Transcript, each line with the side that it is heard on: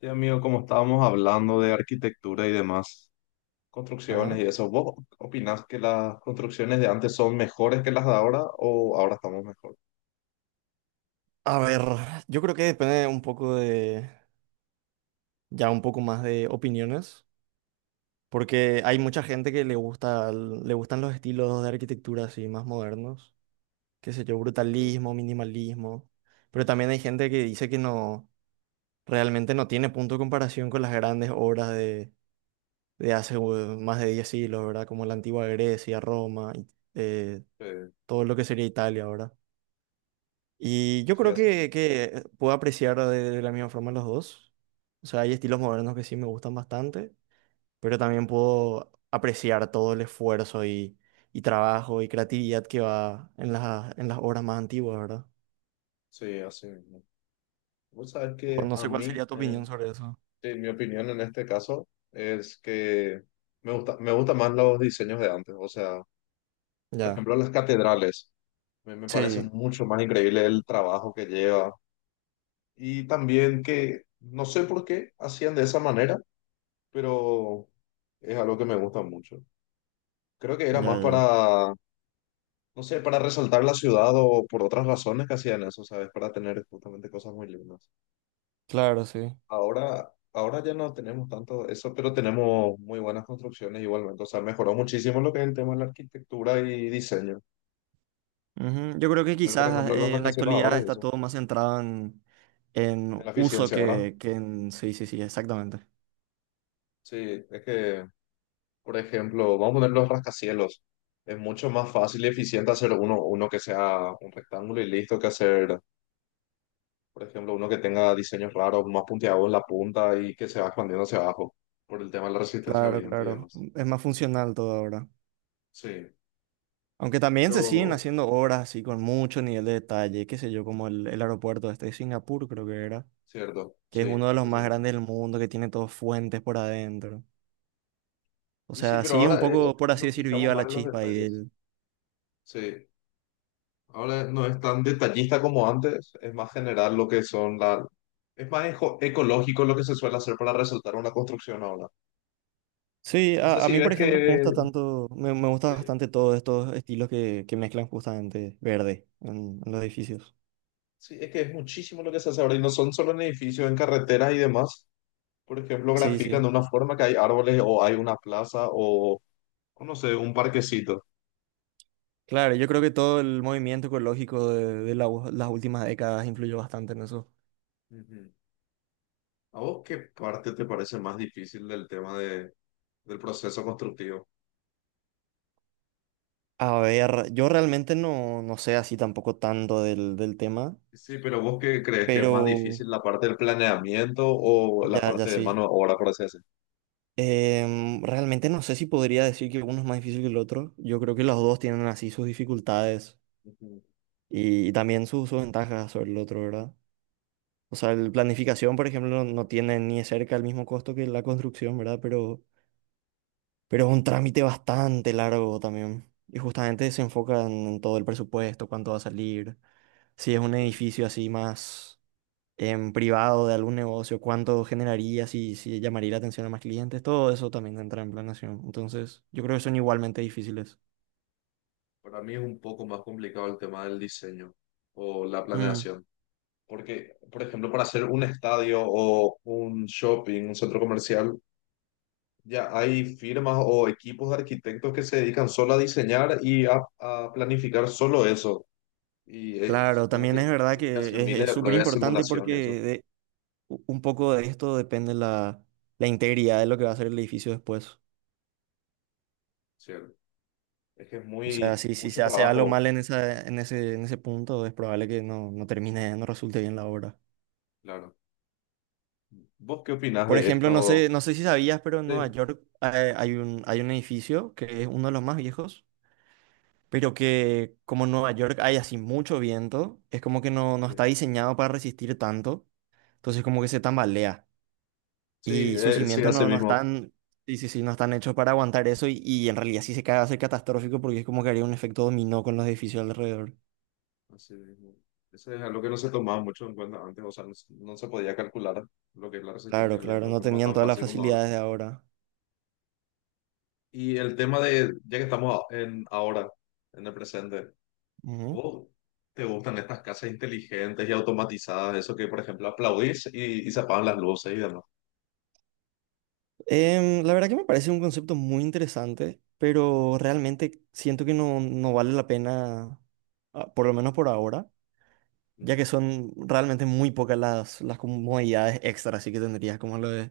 left: Sí, amigo, como estábamos hablando de arquitectura y demás,
right: Ajá.
left: construcciones y eso, ¿vos opinás que las construcciones de antes son mejores que las de ahora o ahora estamos mejor?
right: A ver, yo creo que depende un poco ya un poco más de opiniones, porque hay
left: Sí,
right: mucha gente que le gusta, le gustan los estilos de arquitectura así más modernos, qué sé yo,
left: sí,
right: brutalismo, minimalismo, pero también hay gente que dice que no, realmente no tiene punto de comparación con las grandes obras de hace más de 10 siglos, ¿verdad? Como la antigua Grecia, Roma, y, eh,
left: sí,
right: todo lo que sería Italia, ¿verdad? Y yo
left: sí,
right: creo
left: así,
right: que puedo apreciar de la misma forma los dos. O sea, hay estilos modernos que sí me gustan bastante, pero también puedo apreciar todo el esfuerzo y trabajo y creatividad que va en en las obras más antiguas, ¿verdad?
left: sí, así mismo. Vos sabés
right: O
left: que
right: no
left: a
right: sé cuál
left: mí,
right: sería tu opinión sobre eso.
left: sí, mi opinión en este caso es que me gustan más los diseños de antes. O sea, por
right: Ya.
left: ejemplo, las catedrales. Me parece
right: Sí,
left: mucho más increíble el trabajo que lleva. Y también que no sé por qué hacían de esa manera, pero es algo que me gusta mucho. Creo que
right: ya,
left: era
right: ya,
left: más
right: ya.
left: para, no sé, para resaltar la ciudad o por otras razones que hacían eso, ¿sabes? Para tener justamente cosas muy lindas.
right: Claro, sí.
left: Ahora ya no tenemos tanto eso, pero tenemos muy buenas construcciones igualmente. O sea, mejoró muchísimo lo que es el tema de la arquitectura y diseño.
right: Ujú. Yo creo que
left: Poner, por
right: quizás
left: ejemplo, los
right: en la
left: rascacielos
right: actualidad
left: ahora y
right: está
left: eso,
right: todo más centrado
left: en
right: en
left: la
right: uso
left: eficiencia, ¿verdad?
right: que en... Sí, sí, sí, exactamente.
left: Sí, es que, por ejemplo, vamos a poner los rascacielos. Es mucho más fácil y eficiente hacer uno que sea un rectángulo y listo que hacer. Por ejemplo, uno que tenga diseños raros, más punteados en la punta y que se va expandiendo hacia abajo por el tema de la resistencia al
right: Claro,
left: viento y
right: claro.
left: demás.
right: Es más funcional todo ahora.
left: Sí,
right: Aunque también se siguen
left: pero
right: haciendo obras así con mucho nivel de detalle, qué sé yo, como el aeropuerto este de Singapur, creo que era,
left: cierto,
right: que
left: sí,
right: es uno de los
left: ese
right: más
left: mismo.
right: grandes del mundo, que tiene todos fuentes por adentro. O
left: Y sí,
right: sea,
left: pero
right: sigue un
left: ahora
right: poco, por así
left: nos
right: decir,
left: fijamos
right: viva
left: más
right: la
left: en los
right: chispa ahí
left: detalles.
right: del...
left: Sí, ahora no es tan detallista como antes, es más general lo que son la... Es más ecológico lo que se suele hacer para resaltar una construcción ahora.
right: Sí,
left: No sé
right: a
left: si
right: mí,
left: ves
right: por
left: que...
right: ejemplo, me gusta tanto, me gusta
left: Sí,
right: bastante todos estos estilos que mezclan justamente verde en los edificios.
left: sí, es que es muchísimo lo que se hace ahora y no son solo en edificios, en carreteras y demás. Por ejemplo,
right: Sí,
left: grafican
right: sí.
left: de una forma que hay árboles o hay una plaza o no sé, un parquecito.
right: Claro, yo creo que todo el movimiento ecológico de la las últimas décadas influyó bastante en eso.
left: Ujú. ¿A vos qué parte te parece más difícil del tema de, del proceso constructivo?
right: A ver, yo realmente no, no sé así tampoco tanto del tema,
left: Sí, pero ¿vos qué crees que es más
right: pero
left: difícil, la parte del planeamiento o la
right: ya, ya
left: parte de mano
right: sí.
left: de obra, por así decir?
right: Realmente no sé si podría decir que uno es más difícil que el otro. Yo creo que los dos tienen así sus dificultades
left: Ujú.
right: y también sus ventajas sobre el otro, ¿verdad? O sea, la planificación, por ejemplo, no tiene ni de cerca el mismo costo que la construcción, ¿verdad? Pero es un trámite bastante largo también. Y justamente se enfoca en todo el presupuesto, cuánto va a salir, si es un
left: Sí.
right: edificio así más en privado de algún negocio, cuánto generaría, si llamaría la atención a más clientes, todo eso también entra en planeación. Entonces, yo creo que son igualmente difíciles.
left: Para mí es un poco más complicado el tema del diseño o la
right: Mm.
left: planeación. Porque, por ejemplo, para hacer un estadio o un shopping, un centro comercial, ya hay firmas o equipos de arquitectos que se dedican solo a diseñar y a planificar solo eso. Y
right: Claro,
left: supongo
right: también es
left: que
right: verdad
left: tiene que hacer
right: que
left: miles
right: es
left: de
right: súper
left: pruebas de
right: importante
left: simulación y eso,
right: porque de- un poco de esto depende la integridad de lo que va a ser el edificio después.
left: ¿cierto? Es que es
right: O sea,
left: muy,
right: si
left: mucho
right: se hace algo
left: trabajo,
right: mal en en ese punto, es probable que no termine, no resulte bien la obra.
left: claro. ¿Vos qué opinás
right: Por
left: de
right: ejemplo, no
left: esto?
right: sé, no sé si sabías, pero en Nueva
left: Sí,
right: York hay hay un edificio que es uno de los más viejos, pero que como en Nueva York hay así mucho viento, es como que no, no está
left: sí,
right: diseñado para resistir tanto, entonces como que se tambalea
left: sí,
right: y sus
left: sí,
right: cimientos
left: así
right: no, no
left: mismo.
right: están, sí, sí, sí, no están hechos para aguantar eso y en realidad sí se cae va a ser catastrófico porque es como que haría un efecto dominó con los edificios alrededor.
left: Así mismo. Eso es algo que no se tomaba mucho en cuenta antes, o sea, no, se no se podía calcular lo que es la resistencia
right: Claro,
left: del viento
right: claro,
left: de
right: no
left: forma
right: tenían
left: tan
right: todas las
left: fácil como ahora.
right: facilidades de ahora.
left: Y el tema de, ya que estamos en ahora, en el presente.
right: Ujú.
left: O ¿te gustan estas casas inteligentes y automatizadas? Eso que, por ejemplo, aplaudís y se apagan las luces y demás.
right: La verdad que me parece un concepto muy interesante, pero realmente siento que no, no vale la pena, ah, por lo menos por ahora, ya
left: Ujú.
right: que son realmente muy pocas las comodidades extras, así que tendrías como lo de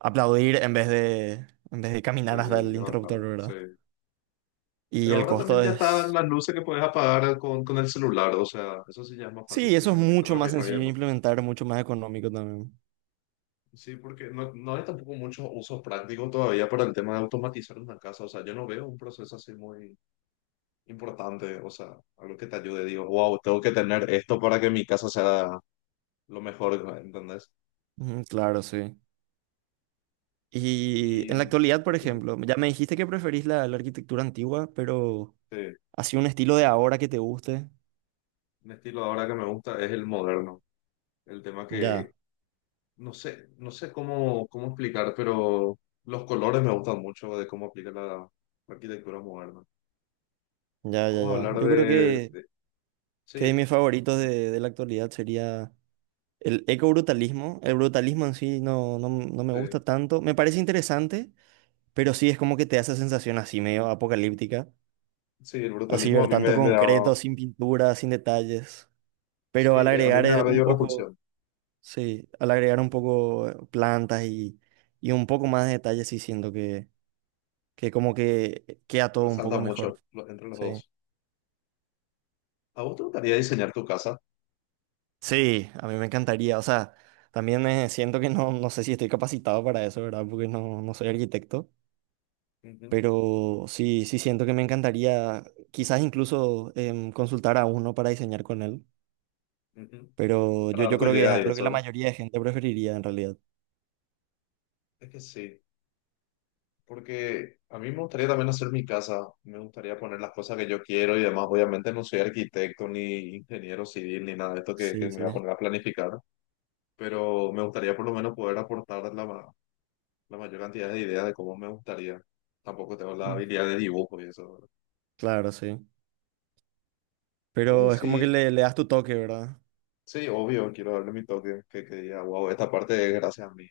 right: aplaudir en vez en vez de
left: Y
right: caminar hasta
left: de
right: el
left: levantar,
right: interruptor,
left: sí.
right: ¿verdad? Y
left: Pero
right: el
left: ahora también
right: costo
left: ya están
right: es...
left: las luces que puedes apagar con el celular, o sea, eso sí ya es más
right: Sí,
left: fácil que
right: eso es
left: se conecten
right: mucho
left: al
right: más
left: Wi-Fi y
right: sencillo de
left: demás.
right: implementar, mucho más económico también.
left: Sí, porque no, no hay tampoco muchos usos prácticos todavía para el tema de automatizar una casa, o sea, yo no veo un proceso así muy importante, o sea, algo que te ayude, digo, wow, tengo que tener esto para que mi casa sea lo mejor, ¿entendés?
right: Ujú, claro, sí. Y en la
left: Y...
right: actualidad, por
left: Sí.
right: ejemplo, ya me dijiste que preferís la arquitectura antigua, pero
left: Sí.
right: así un estilo de ahora que te guste.
left: Un estilo ahora que me gusta es el moderno. El tema que
right: Ya,
left: no sé, no sé cómo, cómo explicar, pero los colores me gustan mucho de cómo aplica la, la arquitectura moderna.
right: ya, ya,
left: Vamos a
right: ya.
left: hablar
right: Yo creo
left: de-
right: que
left: sí,
right: mis favoritos de la actualidad sería... El ecobrutalismo, el brutalismo en sí no, no me
left: sí,
right: gusta tanto. Me parece interesante, pero sí es como que te hace sensación así medio apocalíptica.
left: sí, el
right: Así
left: brutalismo a
right: ver
left: mí
right: tanto
left: me, me da,
right: concreto, sin pintura, sin detalles.
left: sí,
right: Pero al
left: a mí
right: agregar
left: me da
right: un
left: medio
right: poco,
left: repulsión.
right: sí, al agregar un poco plantas y un poco más de detalles, sí siento que como que queda todo un poco
left: Resalta
right: mejor.
left: mucho lo- entre los
right: Sí.
left: dos. ¿A vos te gustaría diseñar tu casa?
right: Sí, a mí me encantaría. O sea, también siento que no, no sé si estoy capacitado para eso, ¿verdad? Porque no, no soy arquitecto.
left: Ujú,
right: Pero sí, sí siento que me encantaría quizás incluso consultar a uno para diseñar con él.
left: ujú.
right: Pero
left: Para dar
right: yo
left: tu
right: creo que es
left: idea y
right: algo que
left: eso,
right: la
left: ¿verdad?
right: mayoría de gente preferiría en realidad.
left: Es que sí. Porque a mí me gustaría también hacer mi casa, me gustaría poner las cosas que yo quiero y demás. Obviamente no soy arquitecto ni ingeniero civil ni nada de esto que
right: Sí,
left: me voy
right: sí.
left: a poner a planificar, pero me gustaría por lo menos poder aportar la, ma- la mayor cantidad de ideas de cómo me gustaría. Tampoco tengo la
right: Mm.
left: habilidad de dibujo y eso, ¿verdad?
right: Claro, sí.
left: Bueno,
right: Pero es como que
left: sí,
right: le das tu toque, ¿verdad?
left: sí, obvio, quiero darle mi toque, que diga, wow, esta parte es gracias a mí.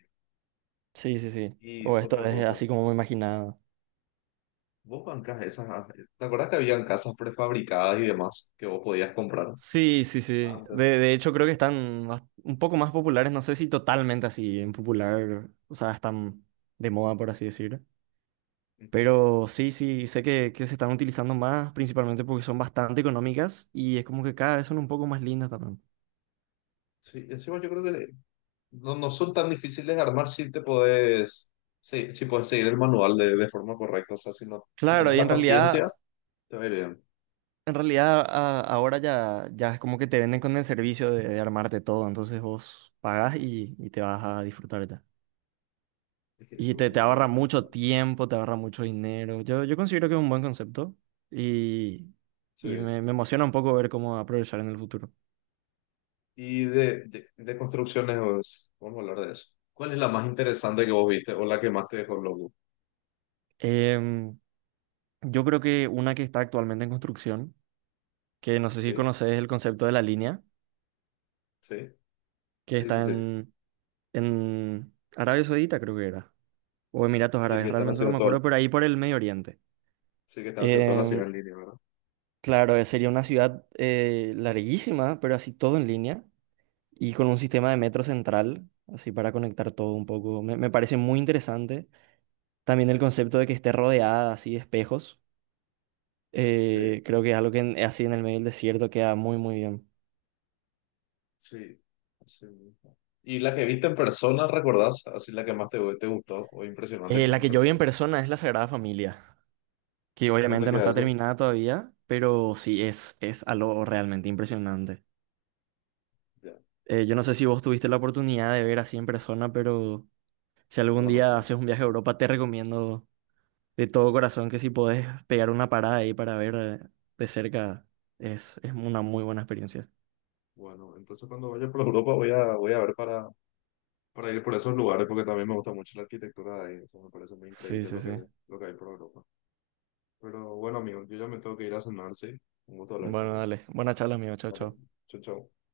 right: Sí, sí, sí.
left: Y
right: O esto
left: otra
right: es
left: cosa,
right: así como me imaginaba.
left: vos bancás esas, ¿te acuerdas que habían casas prefabricadas y demás que vos podías comprar
right: Sí, sí, sí.
left: antes?
right: De hecho, creo que están un poco más populares. No sé si totalmente así en popular. O sea, están de moda, por así decir. Pero sí, sí, sé que se están utilizando más, principalmente porque son bastante económicas y es como que cada vez son un poco más lindas también.
left: Sí, encima yo creo que le- no, no son tan difíciles de armar si te podés, sí, si podés seguir el manual de forma correcta. O sea, si no, si tenés
right: Claro, y
left: la paciencia, te va a ir bien.
right: en realidad ahora ya, ya es como que te venden con el servicio de armarte todo, entonces vos pagás y te vas a disfrutar ya.
left: Es que
right: Y
left: eso es muy
right: te
left: bueno en
right: ahorra
left: las casas.
right: mucho
left: También.
right: tiempo, te ahorra mucho dinero. Yo considero que es un buen concepto y,
left: Sí.
right: me emociona un poco ver cómo va a progresar en el futuro.
left: Y de construcciones, pues, vamos a hablar de eso. ¿Cuál es la más interesante que vos viste o la que más te dejó loco?
right: Em, yo creo que una que está actualmente en construcción, que no sé si
left: Sí,
right: conoces el concepto de la línea,
left: sí,
right: que
left: sí, sí,
right: está
left: sí.
right: en Arabia Saudita, creo que era, o Emiratos
left: Sí,
right: Árabes,
left: que están
right: realmente no
left: haciendo
right: me
left: todo,
right: acuerdo, pero ahí por el Medio Oriente.
left: sí, que están haciendo toda la
right: Em,
left: ciudad en línea, ¿verdad?
right: claro, sería una ciudad larguísima, pero así todo en línea, y con un sistema de metro central, así para conectar todo un poco. Me parece muy interesante. También el concepto de que esté rodeada así de espejos,
left: Sí.
right: creo que es algo que así en el medio del desierto queda muy, muy bien.
left: Sí, sí mismo. ¿Y la que viste en persona, recordás? Así la que más te, te gustó o impresionante que-
right: La
left: en
right: que yo vi en
left: persona.
right: persona es la Sagrada Familia, que
left: ¿Dónde
right: obviamente no
left: queda
right: está
left: eso?
right: terminada todavía, pero sí es algo realmente impresionante.
left: Ya,
right: Yo no sé si vos tuviste la oportunidad de ver así en persona, pero si algún
left: no, no
right: día
left: todo.
right: haces un viaje a Europa, te recomiendo de todo corazón que si podés pegar una parada ahí para ver de cerca, es una muy buena experiencia.
left: Bueno, entonces cuando vaya por Europa voy a, voy a ver para ir por esos lugares porque también me gusta mucho la arquitectura de ahí. Eso me parece muy
right: Sí,
left: increíble
right: sí, sí.
left: lo que hay por Europa. Pero bueno, amigo, yo ya me tengo que ir a cenar, ¿sí? Un gusto hablar
right: Bueno,
left: contigo.
right: dale. Buena charla, amigo. Chao,
left: Vale,
right: chao.
left: chau, chau.